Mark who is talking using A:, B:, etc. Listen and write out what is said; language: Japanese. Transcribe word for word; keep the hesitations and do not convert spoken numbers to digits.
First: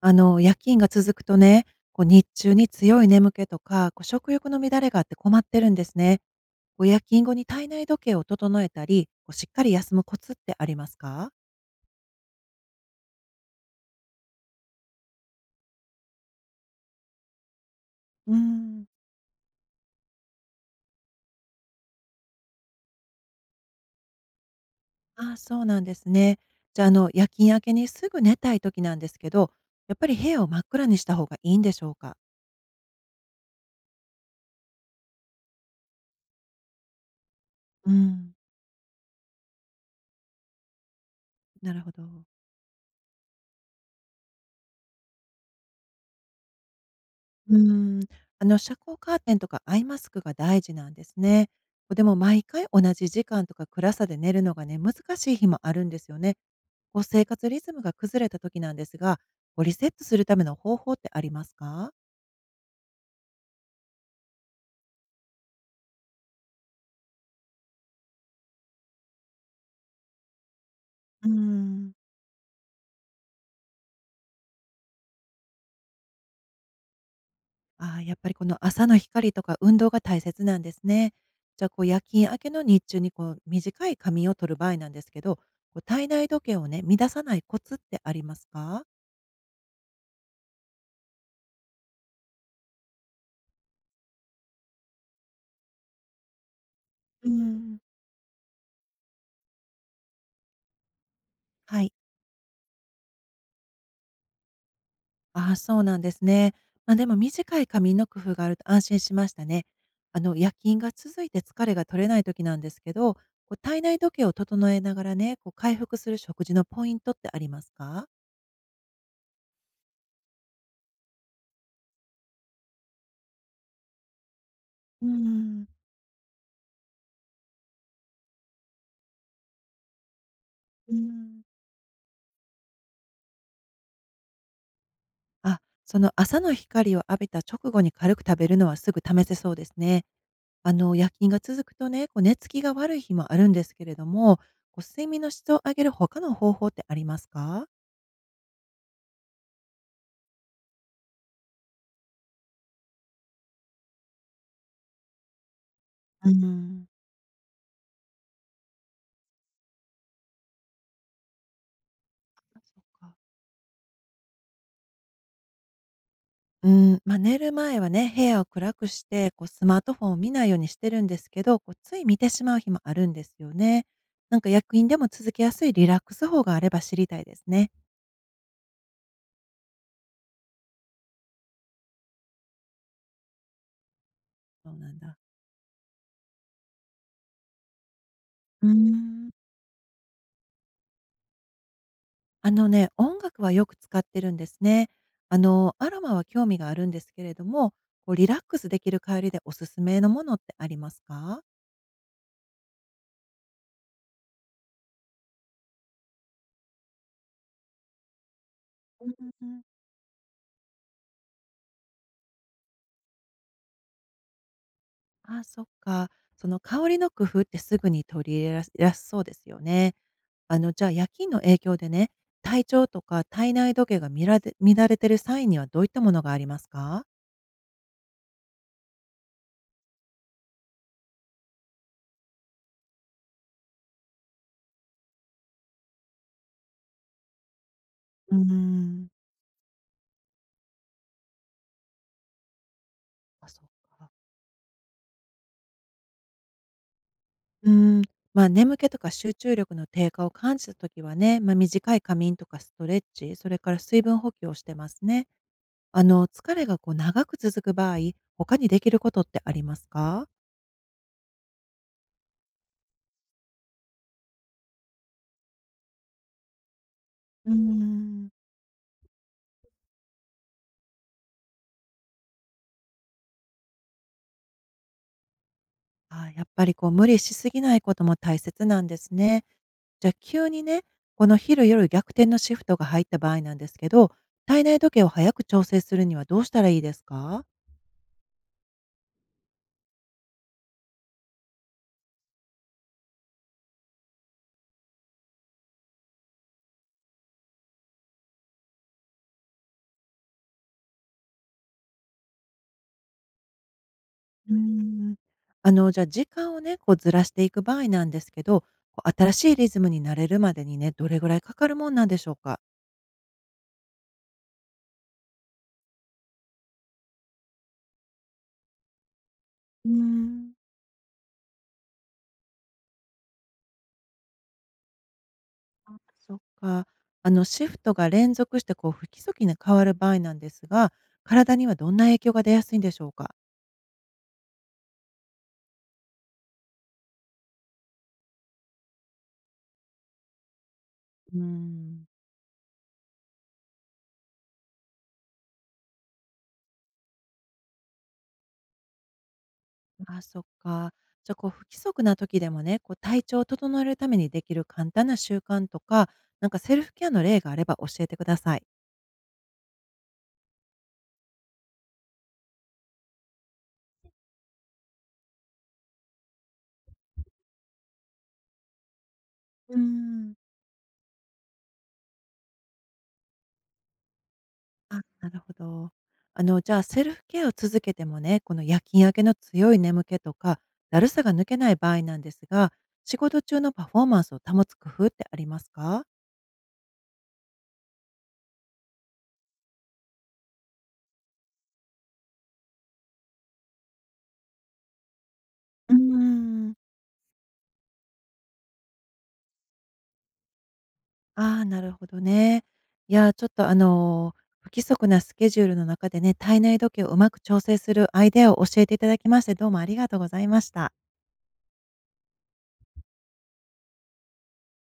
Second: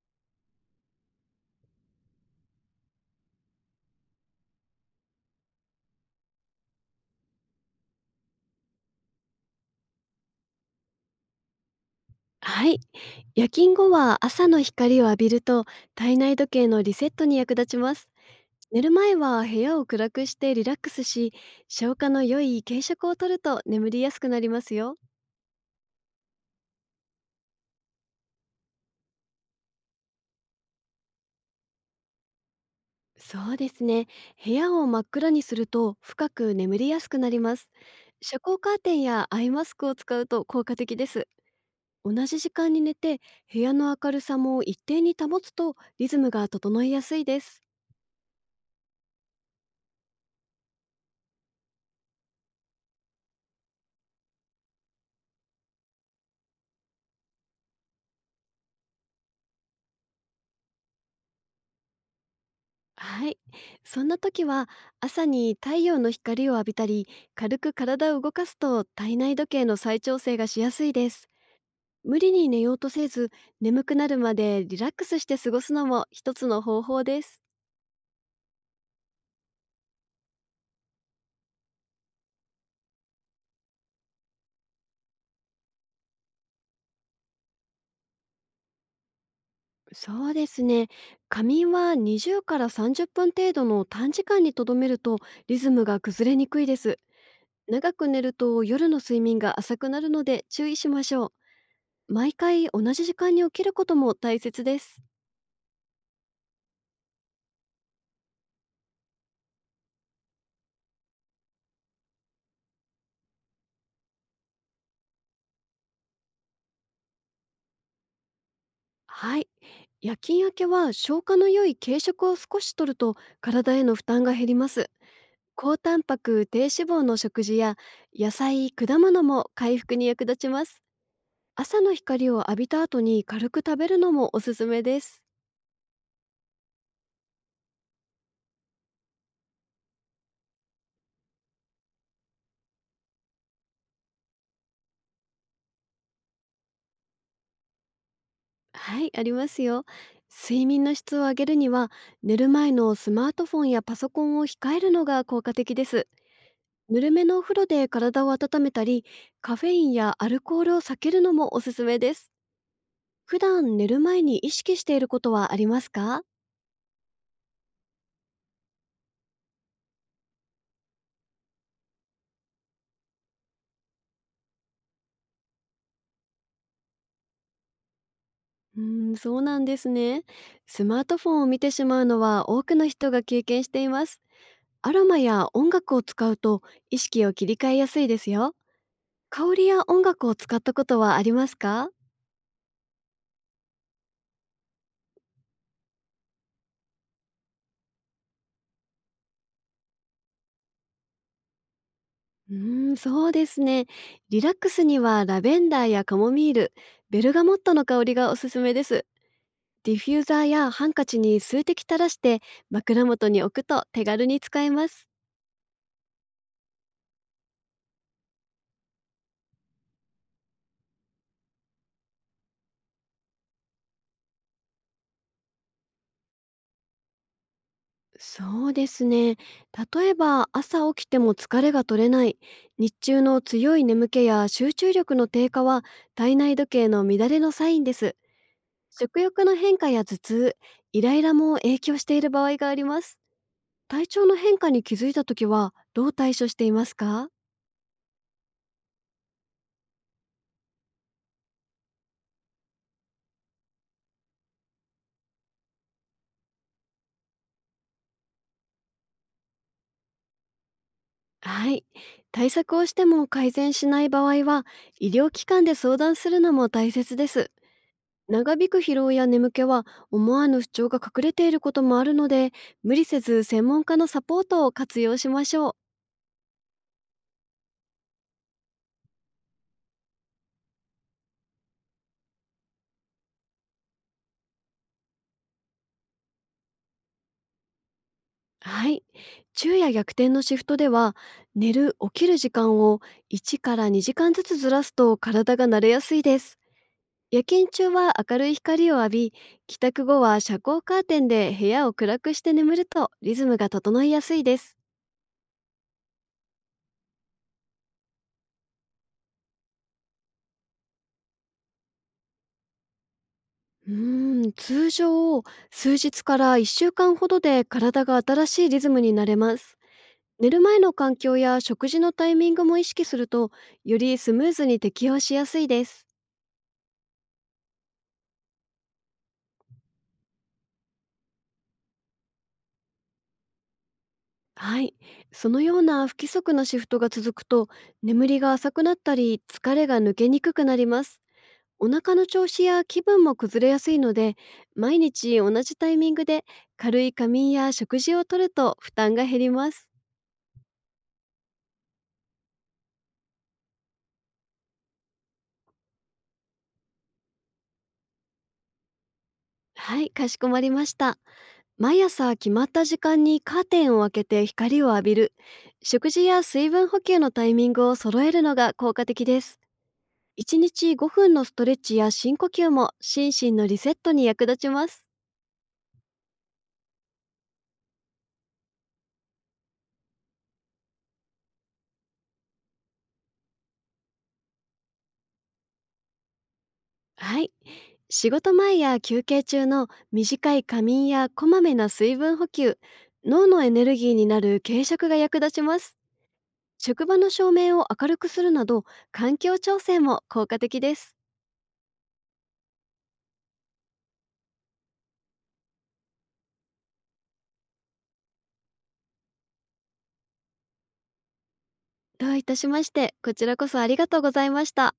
A: あの、夜勤が続くとね、こう日中に強い眠気とか、こう食欲の乱れがあって困ってるんですね。こう夜勤後に体内時計を整えたり、こうしっかり休むコツってありますか？
B: はい。夜勤後は朝の光を浴びると体内時計のリセットに役立ちます。
A: うー
B: 寝
A: ん。
B: る前は部屋を暗くしてリラックスし、消化の良い軽食をとると眠りやすくなりますよ。
A: ああ、そうなんですね。じゃあ、あの、夜勤明けにすぐ寝たい時なんですけど、やっぱり部屋を真っ暗にした方がいいんでしょうか？
B: そうですね。部屋を真っ暗にすると深く眠りやすくなります。
A: うん。
B: 遮光カーテンやアイマスクを使うと効果的です。
A: なるほ
B: 同
A: ど。
B: じ時間に寝て、部屋の明るさも一定に保つとリズムが整いやすいで
A: うー
B: す。
A: ん、あの、遮光カーテンとかアイマスクが大事なんですね。こうでも毎回同じ時間とか暗さで寝るのがね、難しい日もあるんですよね。こう生活リズムが崩れた時なんですが、こうリセットするための方法ってありますか？
B: はい。そんな時は朝に太陽の光を浴びたり軽く体を動かすと、体内時計の再調整がしやすいで
A: う
B: す。
A: ーん。
B: 無理に寝ようとせず、眠くなるまでリラックスして過ごすのも一つの方法です。
A: ああ、やっぱりこの朝の光とか運動が大切なんですね。じゃあ、こう夜勤明けの日中にこう短い仮眠を取る場合なんですけど、こう体内時計をね、乱さないコツってありますか？
B: そうですね。仮眠はにじゅうからさんじゅっぷん程度の短時間にとどめるとリズムが崩れにくいです。
A: うん。
B: 長く寝ると夜の睡眠が浅くなるので注意しましょう。
A: はい。
B: 毎回同じ時間に起きることも大切です。
A: ああ、そうなんですね。まあ、でも短い仮眠の工夫があると安心しましたね。あの、夜勤が続いて疲れが取れない時なんですけど、こう体内時計を整えながらね、こう回復する食事のポイントってありますか？
B: はい。夜勤明けは消化の良い軽食を少し摂ると体への負担が減ります。
A: うん、
B: 高タンパク、低脂肪の食事や野菜、果物も回復に役立ちます。
A: うん。
B: 朝の光を浴びた後に軽く食べるのもおすすめです。
A: あ、その朝の光を浴びた直後に軽く食べるのはすぐ試せそうですね。あの、夜勤が続くとね、こう寝つきが悪い日もあるんですけれども、こう睡眠の質を上げる他の方法ってありますか？
B: はい、ありますよ。睡眠の質を上げるには、寝る前のスマートフォンやパソコンを控えるのが効果的です。
A: うん。
B: ぬるめのお風呂で体を温めたり、カフェインやアルコールを避けるのもおすすめです。
A: あ、そっか。
B: 普段寝る前に意識していることはありますか？
A: うん、まあ、寝る前はね、部屋を暗くして、こうスマートフォンを見ないようにしてるんですけど、こうつい見てしまう日もあるんですよね。なんか薬品でも続けやすいリラックス法があれば知りたいですね。
B: うーん、そうなんですね。スマートフォンを見てしまうのは多くの人が経験しています。
A: そうな
B: ア
A: ん
B: ロ
A: だ。
B: マや音楽を使うと意識を切り替えやすいですよ。
A: うーん。
B: 香りや音楽を使ったことはありますか？
A: あのね、音楽はよく使ってるんですね。あの、アロマは興味があるんですけれども、こうリラックスできる香りでおすすめのものってありますか？
B: うーん、そうですね。リラックスにはラベンダーやカモミール、ベルガモットの香りがおすすめで
A: う
B: す。
A: んうんうん。
B: ディフューザーやハンカチに数滴垂らして枕元に置くと手軽に使えます。
A: あそっか。その香りの工夫ってすぐに取り入れらやすそうですよね。あの、じゃあ、夜勤の影響でね、体調とか体内時計が乱れ乱れてる際にはどういったものがありますか？
B: そうですね。例えば朝起きても疲れが取れない、日中の強い眠気や集中力の低下は体内時計の乱れのサインです。
A: うーん、
B: 食欲の変化や頭痛、イライラも影響している場合があります。
A: あ、そっ
B: 体
A: か。
B: 調の変化に気づいた時はどう対処していますか？
A: うーん、まあ、眠気とか集中力の低下を感じた時はね、まあ、短い仮眠とかストレッチ、それから水分補給をしてますね。あの、疲れがこう長く続く場合、他にできることってありますか？
B: はい。対策をしても改善しない場合は、医療機関で相談するのも大切で
A: う
B: す。
A: ーん。
B: 長引く疲労や眠気は思わぬ不調が隠れていることもあるので、無理せず専門家のサポートを活用しましょう。
A: あ、やっぱりこう無理しすぎないことも大切なんですね。じゃ、あ急にね、この昼夜逆転のシフトが入った場合なんですけど、体内時計を早く調整するにはどうしたらいいですか？
B: はい。昼夜逆転のシフトでは、寝る起きる時間をいちからにじかんずつずらすと体が慣れやすいです。夜勤中は明るい光を浴び、帰宅後は遮光カーテンで部屋を暗くして眠るとリズムが整いやすい
A: うー
B: です。
A: ん。あの、じゃ、時間をね、こうずらしていく場合なんですけど、こう新しいリズムに慣れるまでにね、どれぐらいかかるもんなんでしょうか？
B: うーん通常、数日からいっしゅうかんほどで体が新しいリズムになれます。
A: うー
B: 寝
A: ん。
B: る前の環境や食事のタイミングも意識すると、よりスムーズに適応しやすいで
A: あ、
B: す。
A: そっか。あのシフトが連続してこう不規則に変わる場合なんですが、体にはどんな影響が出やすいんでしょうか？
B: はい。そのような不規則なシフトが続くと、眠りが浅くなったり疲れが抜けにくくなります。
A: うー
B: お
A: ん。
B: 腹の調子や気分も崩れやすいので、毎日同じタイミングで軽い仮眠や食事をとると負担が減ります。
A: あ、そっか。じゃ、こう不規則な時でもね、こう体調を整えるためにできる簡単な習慣とか、なんかセルフケアの例があれば教えてください。
B: はい、かしこまりました。毎朝決まった時間にカーテンを開けて光を浴びる、食事や水分補給のタイミングを揃えるのが効果的です。
A: うーん。
B: いちにちごふんのストレッチや深呼吸も心身のリセットに役立ちま
A: あ、
B: す。
A: なるほど。あの、じゃあセルフケアを続けてもね、この夜勤明けの強い眠気とか、だるさが抜けない場合なんですが、仕事中のパフォーマンスを保つ工夫ってありますか？
B: はい。仕事前や休憩中の短い仮眠やこまめな水分補給、脳のエネルギーになる軽食が役立ちま
A: うー
B: す。
A: ん。
B: 職場の照明を明るくするなど、環境調整も効果的です。
A: ああ、なるほどね。いや、ちょっとあの、不規則なスケジュールの中でね、体内時計をうまく調整するアイデアを教えていただきまして、どうもありがとうございました。
B: どういたしまして。こちらこそありがとうございました。